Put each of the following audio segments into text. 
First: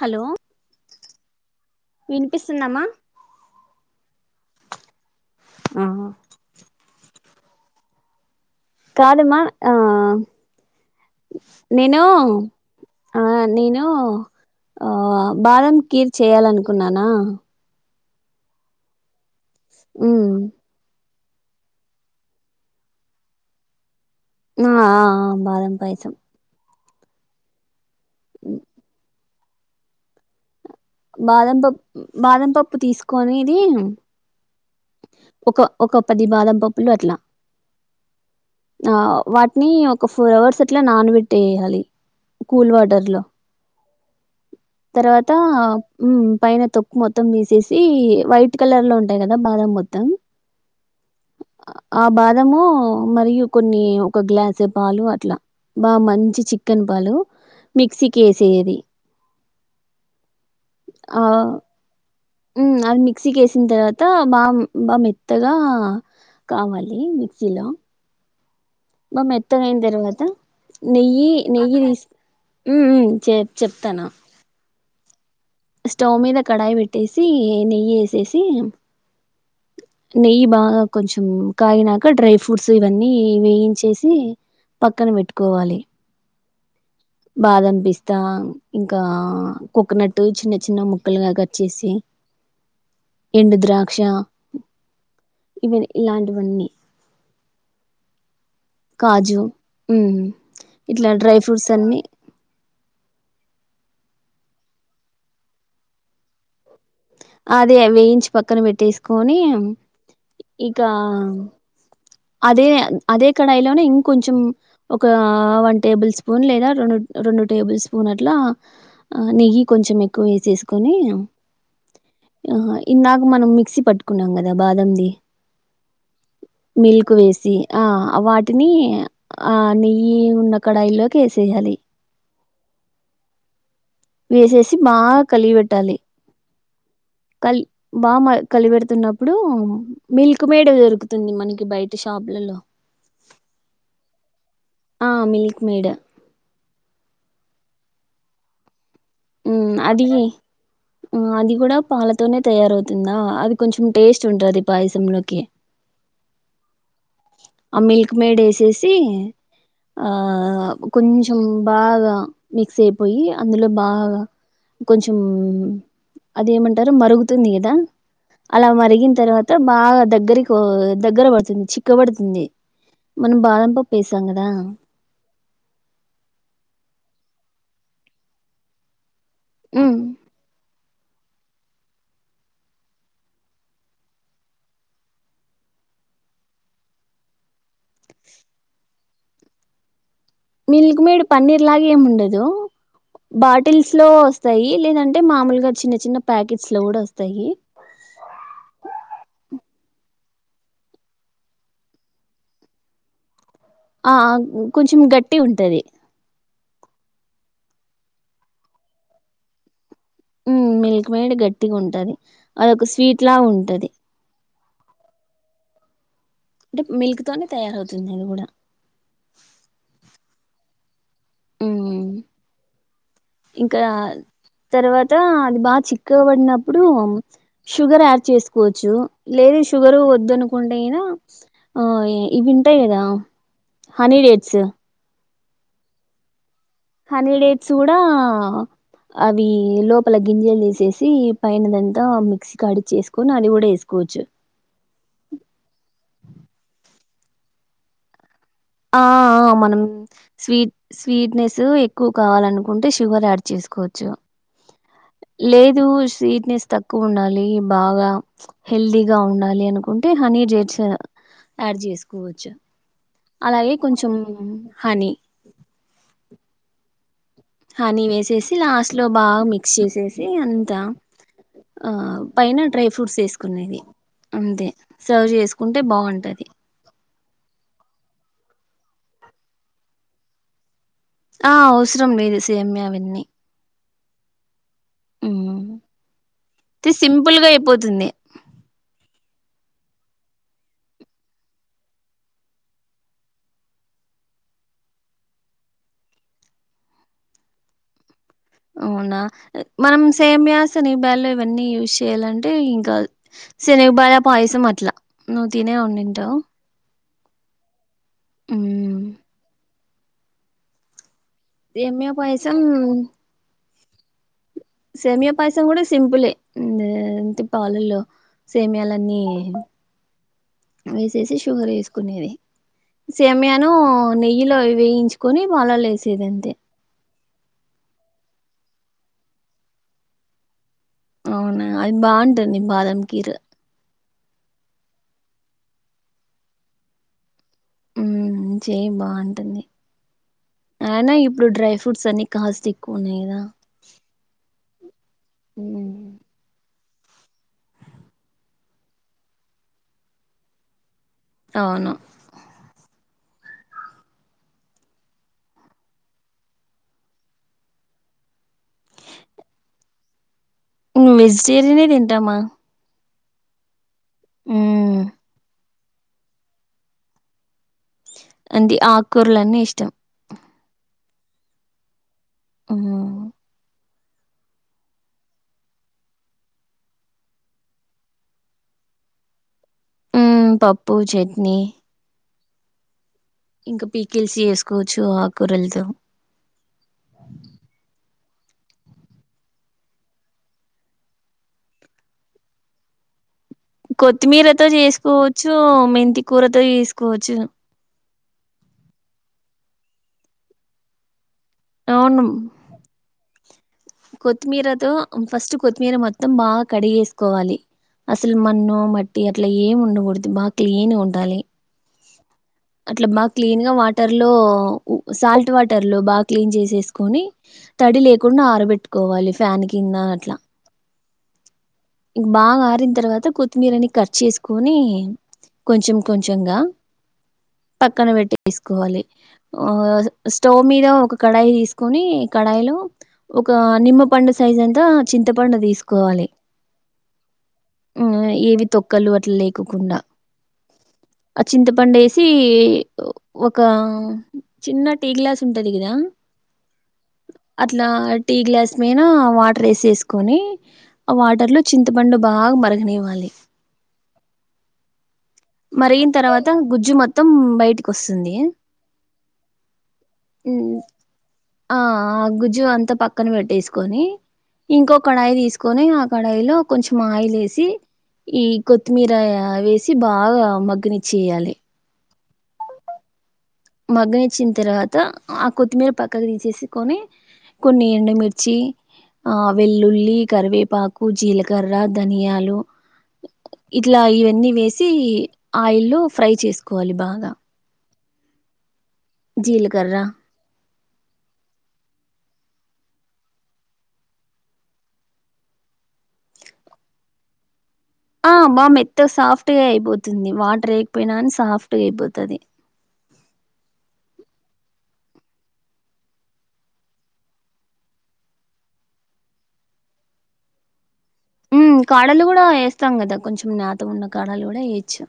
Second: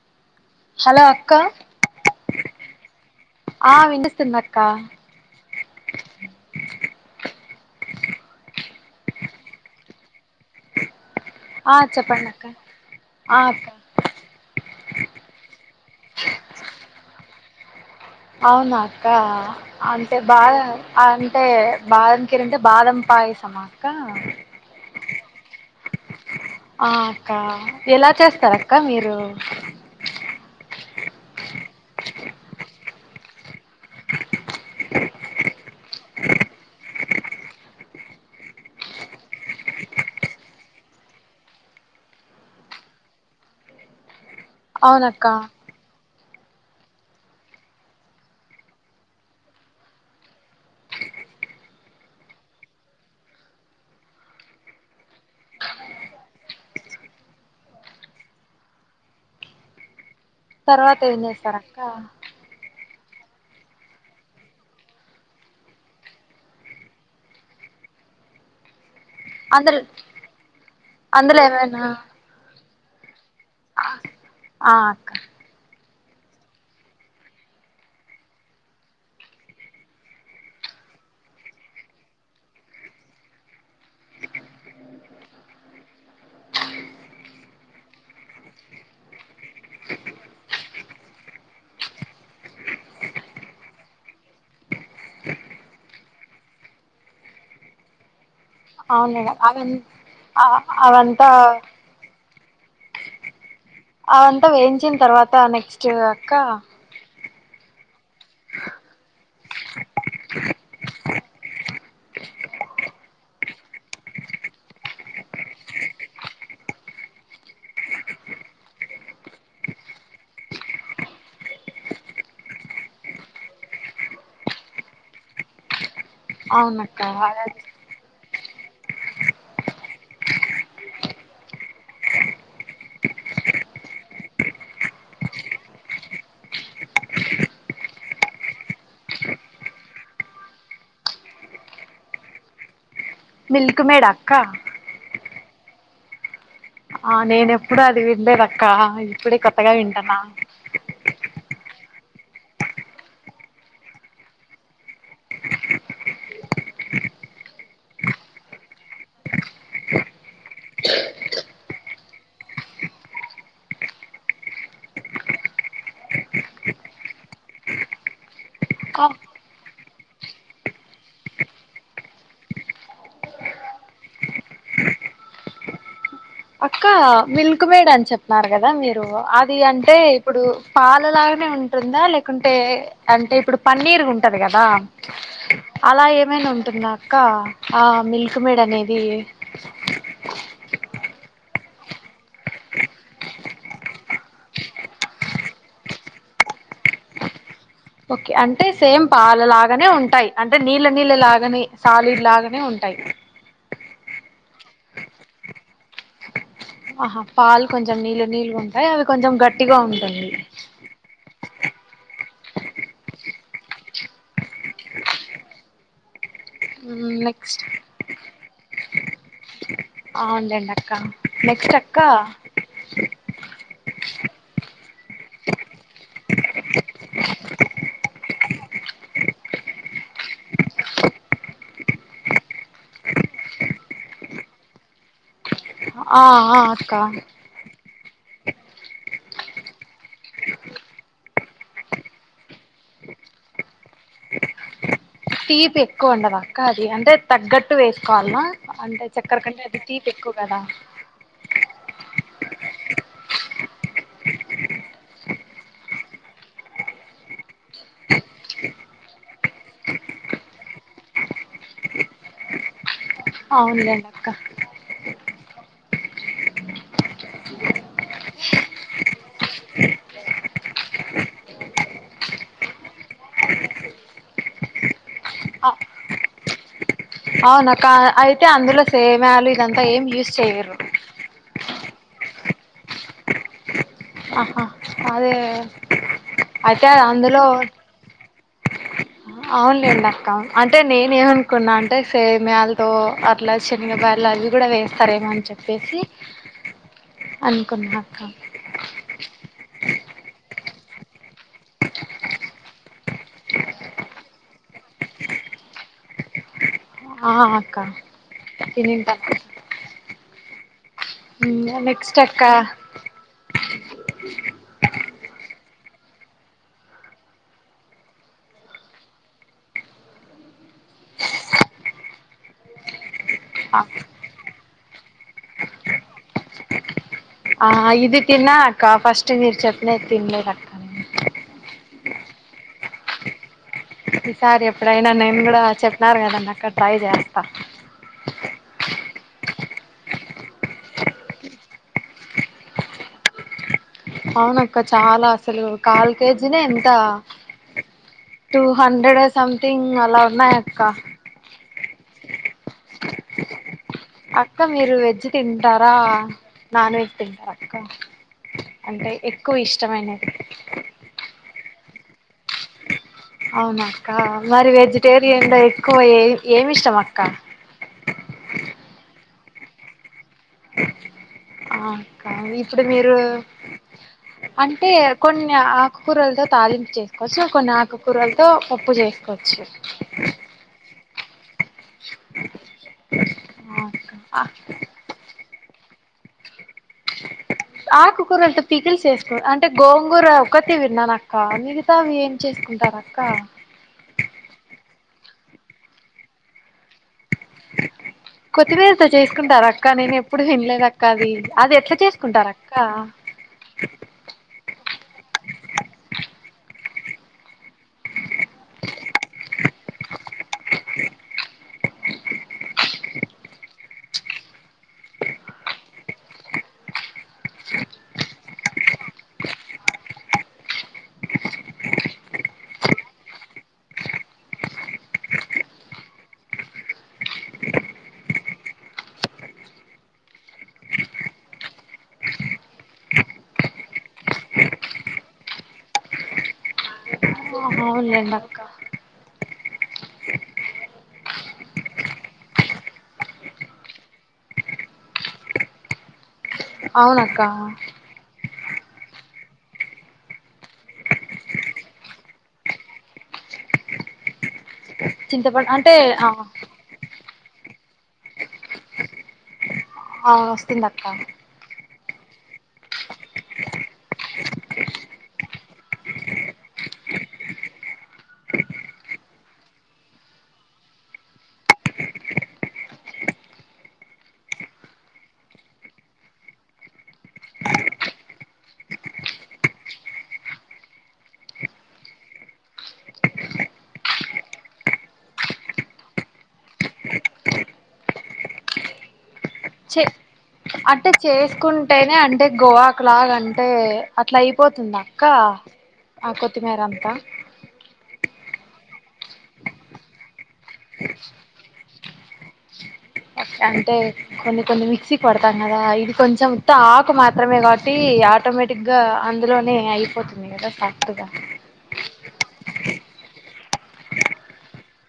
Hello hello అక్క వినిపిస్తుందమ్మా ఆ విపిస్తుందక్క ఆ కాదుమ్మా ఆ ఆ నేను చెప్పండి అక్క ఆ నేను ఆ బాదం క్లీర్ చేయాలన్కున్నానా అవునా అక్క అంటే ఉమ్ బా అంటే బాదంకిర్ బాదంపాయసం అక్క ఆ ఆ బాదం పాయసం ఆ అక్క ఎలా చేస్తారు అక్క మీరు బాదం పప్పు బాదం పప్పు తీసుకొనిది ఒక ఒక పది బాదం పప్పులట్లా ఆ వాటిని ఒక ఫోర్ అవర్స్ అట్లా నానబెట్టేయాలి కూల్ వాటర్లో అవునక్క తర్వాత మ్ పైన తొక్కు మొత్తం థీసేసి వైట్ కలర్లో ఉంటాయి కదా బాదం మొత్తం ఆ బాదము మరియు కొన్ని ఒక గ్లాస పాలు అట్ల బా మంచి చిక్కన్ పాలు మిక్సీకేసెది తర్వాత ఏం ఆ చేస్తారక్క హ్మ్ ఆమ్ మిక్సీకేసిన తర్వాత బా బా మెత్తగా కావాలి మిక్సీలో బాగ్ మెత్తగయిన అందులో తర్వాత నెయ్యి అందులో నెయ్యి ఏమైనా తీసు ఉమ్ ఉ చె చెప్తాను క్క స్టవ్ మీద కడాయి పెట్టేసి నెయ్ ఎసేసి నెయ్యి బాగ కొంచెం కాగినాక డ్రై ఫ్రూట్స్ ఇవన్నీ వేయించేసి పక్కన్ పెట్టుకోవాలి బాదం పిస్తా ఇంకా కోకొనట్ చిన్న చిన్న ముక్కలుగ కట్చెసి ఎండు ద్రాక్ష ఇవి ఇలాంటివన్నీ అవున్ మేడం కాజు ఆవిన్ మ్మ్ ఆ ఇట్లా అవంతా డ్రై ఫ్రూట్స్ అన్ని అవంతా వేయించిన తర్వాత నెక్స్ట్ అక్క అదే వేయించి పక్కన పెట్టేసుకోని ఇకా అదే అదే కడాయిలోనే ఇంకొంచెం ఒక వన్ టేబుల్ స్పూన్ లేద రొండు రొండు టేబుల్ స్పూన్ అట్ల నెయ్యి కొంచెం ఎక్కువ వేసేసుకొని హ్మ్ ఇందాక మనం మిక్సీ పట్టుకున్నాం కదా బాదంది అవునక్క మిల్క్ వేసి ఆ వాట్ టిని ఆ నెయ్యి ఉన్న కడాయిల్లోకి వేసేయాలి వేసేసి బాగ కలిగి పెట్టాలి కల్ బాగా మ కలిగిపెడుతున్నప్పుడు మిల్క్ మేడ్ దొరుకుతుంది మనకి బయట షా షాప్లలో మిల్క్ మేడాక్క మీడే ఆ నేనెప్పుడు అది వింలేదక్కా ఇప్పుడే కొత్తగ వింటన్నా హ్మ్ అది కూడ పాలతోనే తయారవుతుందా అది కొంచెం టేస్ట్ ఉంటది పాయసంలోకి ఆ మిల్క్ మేడ్ ఏసేసి ఆ కొంచెం బాగ మిక్స్ అయిపోయి అందులో బా గ కొంచెం అదేమంటరు మరుగుతుంది కద అల మరిగిన తర్వాత బాగా దగ్గరి కో దగ్గర పడుతుంది చిక్క పడతుంది మనం బాదంపప్పేసాం గద క్క మిల్క్ మేడ్ అని చెప్పారు కదా మీరు అది అంటే హ్మ్ ఇప్పుడు పాలలాగనే ఉంటుంద లేకుంటే అంటే ఇప్పుడు పన్నీర్ ఉంటది కదా అలా ఏమైన ఉంటుందా అక్కా ఆ మిల్క్ మేడ్ అనేది మిల్క్ మేడ్ పన్నీర్ లాగేమ్ ఉండదు బాటిల్స్ లో ఒస్తాయి లేదంటే మామూలుగా చిన్న చిన్న ప్యాకెట్స్ లో కూడ ఒస్తాయి గానే ఉంటాయి అంటే నీళ్ళ నీళ్ళ లాగానే సాలిడ్ లాగనే ఉంటాయి ఆ ఆ కొంచెం గట్టిగుంటది ఆహా పాలు కొంచెం నీళ్ళు నీళ్ళుగ ఉంటాయి అవి కొంచెం గట్టిగ ఉంటాయి హ్మ్ మిల్క్ మేడ్ గట్టిగుంటది అదొక స్వీట్ లా ఉంటది అంటే మిల్క్ తోనే నెక్స్ట్ తయారవుతుందది కూడా అవుంలెండక్క నెక్స్ట్ అక్క హ్మ్ ఇంకా తర్వాత అది బా చిక్కగ పడినప్పుడు షుగర్ యాడ్ చేసుకోచ్చు లేదు షుగర్ వద్దనుకుంటే గినా ఆ ఇవింటయి కదా హనీడేట్స్ ఆ ఆ అక్క హనీడేట్స్ కూడా అవి లోపల గింజలు తీసేసి పైనదంతా మిక్సీకాడిచ్చేసుకొని అది కూడా ఎసుకోవచ్చు తీపెక్కువుండదాక్క అది అంటే తగ్గట్టు వేసుకోవల్నా ఆ ఆ మనం స్వీట్ స్వీట్నెసు ఎక్కు కావాలనుకుంటే షుగర్ యాడ్ చేసుకోవచ్చు లేదు స్వీట్నెస్ తక్కువుండాలి బాగ హెల్తీగ ఉండాలి అనుకుంటే హని జెడ్స్ ఆడ్ చేసుకోవచ్చు అలాగే అవునులేండి కొంచెం అక్క హని హనీ వేసేసి లాస్ట్లో బాగా మిక్స్ ఎసేసి అంత ఆ పైన డ్రై ఫ్రూట్స్ ఏసుకునేది అంతే సర్వ్ చేసుకుంటే బాగుంటది అవునక్కా అయితే అందులో సేమియాలు ఇదంతా ఏం యూజ్ చేయరు ఆ అవసరం లేదు సేమియా విన్నీ ఆహా అదే అయితే అది సింపుల్ అందులో గా అయిపోతుంది అవునులేండక్క అంటే నేనేమనుకున్నా అంటే సేమియాలతో అట్లా శనిగబాయల్ అవ్వి కూడా వేస్తారేమో అని చెప్పేసి అనుకున్నా అక్క అవునా మనం సేమియాసిని బలే ఇవన్నీ యూజ్ చేయాలంటే ఇంకా సెనిగబాయ పాయసం అట్ల నువ్ తినే ఉండింటావ్ ఆ అక్క తినింటక్క ఉమ్గ సేమ్యా నెక్స్ట్ అక్క పాయసం సేమియా పాయసం కూడా సింపులే నెంతి పాలలో సేమియాలన్నీ వేసేసి షుగర్ ఎసుకునేది సేమియాను నెయ్యిలో వేయించుకొని పాలల్లో వేసేది అంతే ఆ ఇది తిన్నా అక్క ఫస్ట్ మీరు చెప్పినది తిన్లేదక్క నేను అవునా అది బాగుంటుంది బాదం కీర్ ఈసారి ఎప్పుడైనా నేను కూడా చెప్నారు కదండక్క ట్రై చేస్తా ఉమ్ చేయి బాగుంటుంది అయినా ఇప్పుడు డ్రై ఫ్రూట్స్ అన్ని కాస్ట్ ఎక్కువ ఉన్నాయి కదా అవునక్క చాలా అసలు ఉమ్, కాల్ కేజీనే తా టూ హండ్రెడ్ సమ్థింగ్ అలా ఉన్నాయక్క అవును అక్క మీరు వెజ్ తింటారా నాన్ వెజ్ తింటారక్క అంటే ఎక్కువిష్టమైన [unintelligible] వెజిటేరియనే తింటామా అవునక్క మరి మ్మ్ వెజిటేరియన్ లో ఎక్కువ ఏ ఏమిష్టమక్క అంటి ఆక్కూరలన్ని ఇష్టం ఆ అక్క ఇప్పుడు మీరు మ్మ్ అంటే కొన్ని ఆకుకూరలతో తాలింపుజెసుకోవచ్చు కొన్ని ఆకుకూరలతో పప్పుజెసుకోవచ్చు ఉమ్ పప్పు చట్నీ ఇంకా పీకిల్స్ చేసుకోవచ్చు ఆక్కురలతో ఆకుకూరలతో పికిల్స్ చేసుకో అంటే గోంగూర ఒకటి విన్నానక్క మిగతావి ఏం చేసుకుంటార క్క కొత్తిమీరతోజెసుకోవచ్చు మెంతి కూరతో చేసుకోవచ్చు కొత్తిమీరతో చేసుకుంటారాక్క నేను ఎప్పుడు తిన్లేదక్క అది అదెట్ల అవును చేసుకుంటారక్కా కొత్తిమీరతో ఫస్ట్ కొత్మీర మొత్తం బాగ కడిగేసుకోవాలి అసల్ మన్ను, మట్టి అట్ల ఏం ఉండకూడదు బాగా క్లీనుగుండాలి. అట్ల బాగ్ క్లీన్గ వాటర్లో సాల్ట్ ఉ వాటర్లో బాగ క్లీన్ చేసేస్కొని తడి లేకుండా ఆరబెట్టుకోవాలి ఫ్యాన్ కిందా అట్ల ఇంక్ బాగా ఆరిన్ తర్వాత కొత్తిమీరని కట్ చేస్కోనీ కొంచెం కొంచంగా పక్కన పెట్టెసుకోవాలి ఆ స్టవ్ మీద ఒక కడాయి తీసుకొని కడాయిలో ఒక నిమ్మ పండు సైజంతా చింతపండు తీసుకోవాలి ఉమ్ అవునులేండి అక్క ఏవి తొక్కలు అట్లా లేకోకుండా ఆ చింతపండేసి ఒక చిన్న టీ గ్లాసుంటది కదా అవునక్క అట్లా టీ గ్లాస్ మీన వాటర్ ఎసేసుకొని అ వాటర్లో చింతపండు బాగా మర్గనివ్వాలి. చింతపండు అంటే మర్గిన్ తర్వాత గుజ్జు మొత్తం బయటికొస్తుంది. ఆ హ్మ్. వస్తుందక్క. ఆ! ఆ గుజ్జు అంతా పక్కన పెట్టేస్కొని ఇంకో కడాయి తీస్కోని ఆ కడాయిలో కొంచెం ఆయిలేసి ఈ కొత్తిమీరా వేసి బాగా మగ్గనిచ్చేయాలి. మగ్గనిచ్చిన్ తర్వాత ఆ కొత్తిమీర పక్కక్ తీసేసుకొని కొన్ని ఎండమిర్చి ఆ వెల్లుల్లి, కరివేపాకు, జీలకర్ర, ధనియాలు ఇట్లా ఇవన్నీ వేసి ఆయిల్లో ఫ్రై చేస్కోవాలి బాగా జీల్కర్ర అట్టే చేస్కుంటేనే అంటే గోవాక్లాగా అంటే అట్లైపోతుందక్క. ఆ కొత్తిమేరంతా ఆ బా మెత్త సాఫ్ట్గ అయిపోతుంది వాటర్ ఏయ్క్పోయిన అన్ సాఫ్ట్గ అయిపోతది. అంటే కొన్ని కొన్ని మిక్సీ పడతాన్నగా ఇది కొంచం ఉత్త ఆకు మాత్రమే కాబట్టీ ఆటోమేటిక్గా అందులోనే అయిపోతుంది కదా సాఫ్ట్గా ఆ ఏస్తాం గదా కొంచం లేతగున్న కాడాలు గుడా ఏయచ్చు.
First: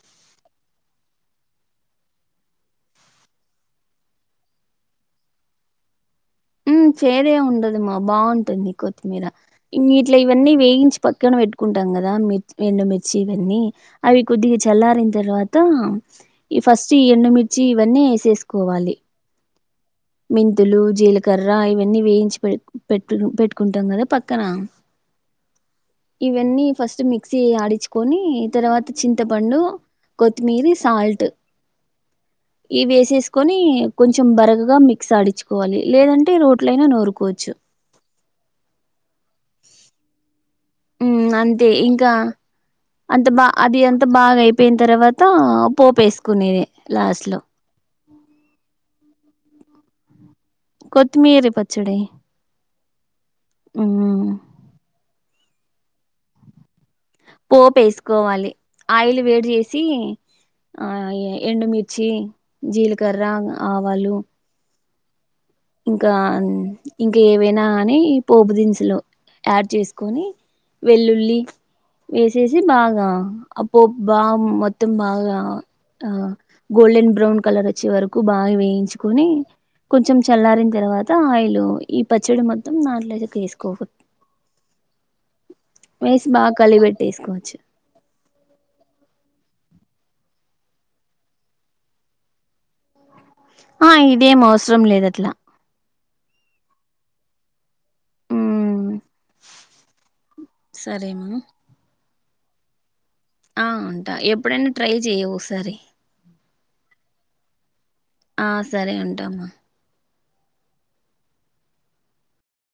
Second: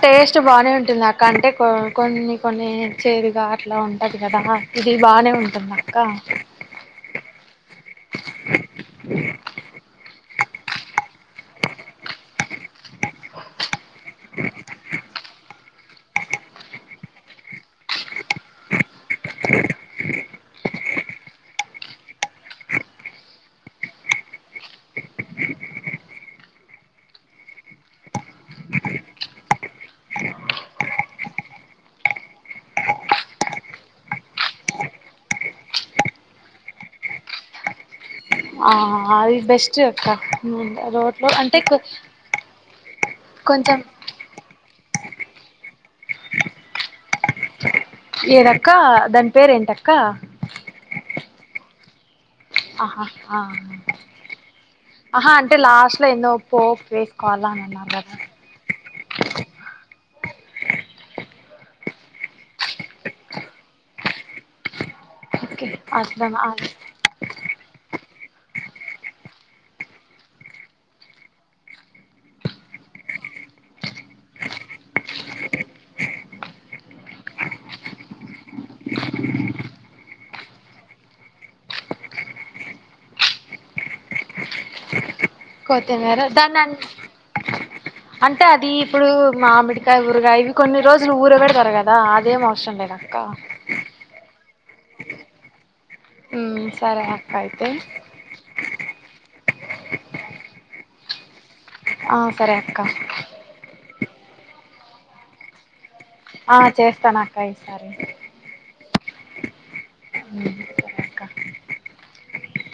టేస్ట్ బానే ఉంటుంద అక్క అంటే కో కొన్ని కొన్ని చేదుగా అట్లా ఉంటది గదా ఇది బానే ఉంటుందక్క మ్ చేదే ఉండదుమ బాగుంటుంది కొత్తిమీర ఇంగిట్లా ఇవన్నీ వేయించి పక్కన పెట్టుకుంటాం గదా మిర్చ్ ఎండుమిర్చి ఇవన్నీ అవి కొద్దిగ చల్లారిన్ తర్వాత ఇ ఫస్ట్ ఈ ఎండుమిర్చి ఇవన్ని ఏసేస్కోవాలి. మెంతులు, జీలకర్ర ఇవన్నీ వేయించి పె పెట్టును పెట్టుకుంటాం గదా పక్కన ఇవన్నీ ఫస్ట్ మిక్సీ ఆడిచ్చుకొని తర్వాత చింతపండు కొత్తిమీరీ సాల్ట్ ఈ వేసేస్కొని కొంచం బరగగా మి క్స్ ఆడిచ్కోవాలి లేదంటే రోట్లై నూరుకోవచ్చు. ఆ అది బెస్ట్ అక్క రోట్లో మ్మ్ కంటే అంతే కొ ఇంకా అంత బ అది అంత బాగైపోయిన తర్వాత పోపేస్కునేది లాస్ట్లో ఏదక్క దాన్ పేరేంటక్క? కొత్తిమీరీ పచ్చడి అహ ఆ మ్మ్ అహా అంటే లాస్ట్లో ఎన్నో పో వేస్కోవాలా అని అన్నావ్ కదా పోపేసుకోవాలి ఆయిల్ వేడ్ జేసీ ఆ ఎండుమిర్చి, జీల్కర్ర, ఆవాలు ఓకే అట్లా ఇంకాన్ ఇంకేవైనా అని పోప్ దిన్సులో యాడ్ చేస్కొని వెల్లుల్లి వేసేసి బాగా అప్పోప్ బా మొత్తం బాగా ఆ గోల్డెన్ బ్రౌన్ కలర్ అచ్చే వరకు బాగా వేయించుకొని కొంచం చల్లారిన తర్వాత ఆయిలు ఈ పచ్చడి మొత్తం నాట్లోతే వేసుకోవో కొతిమీరా బాగా దాన్ని అ కలిపెట్టేసుకోవచ్చు అంటే అది ఇప్పుడు మామిడి కాయ్ ఊర్గా ఇవి కొన్ని రోజులు ఊర పెడతారు కదా అదేం అవసరం లేదక్క ఆ ఇదేం అవసరం లేదట్లా మ్ సరే అక్క అయితే సరే మను ఆ సరే అక్క. ఆ ఉంటా ఎప్పుడైనా ట్రై చెయ్ ఓసారి ఆ చేస్తానక్క ఈసారి ఆ సరే ఉంటమ్మా ఉమ్ సరే అక్క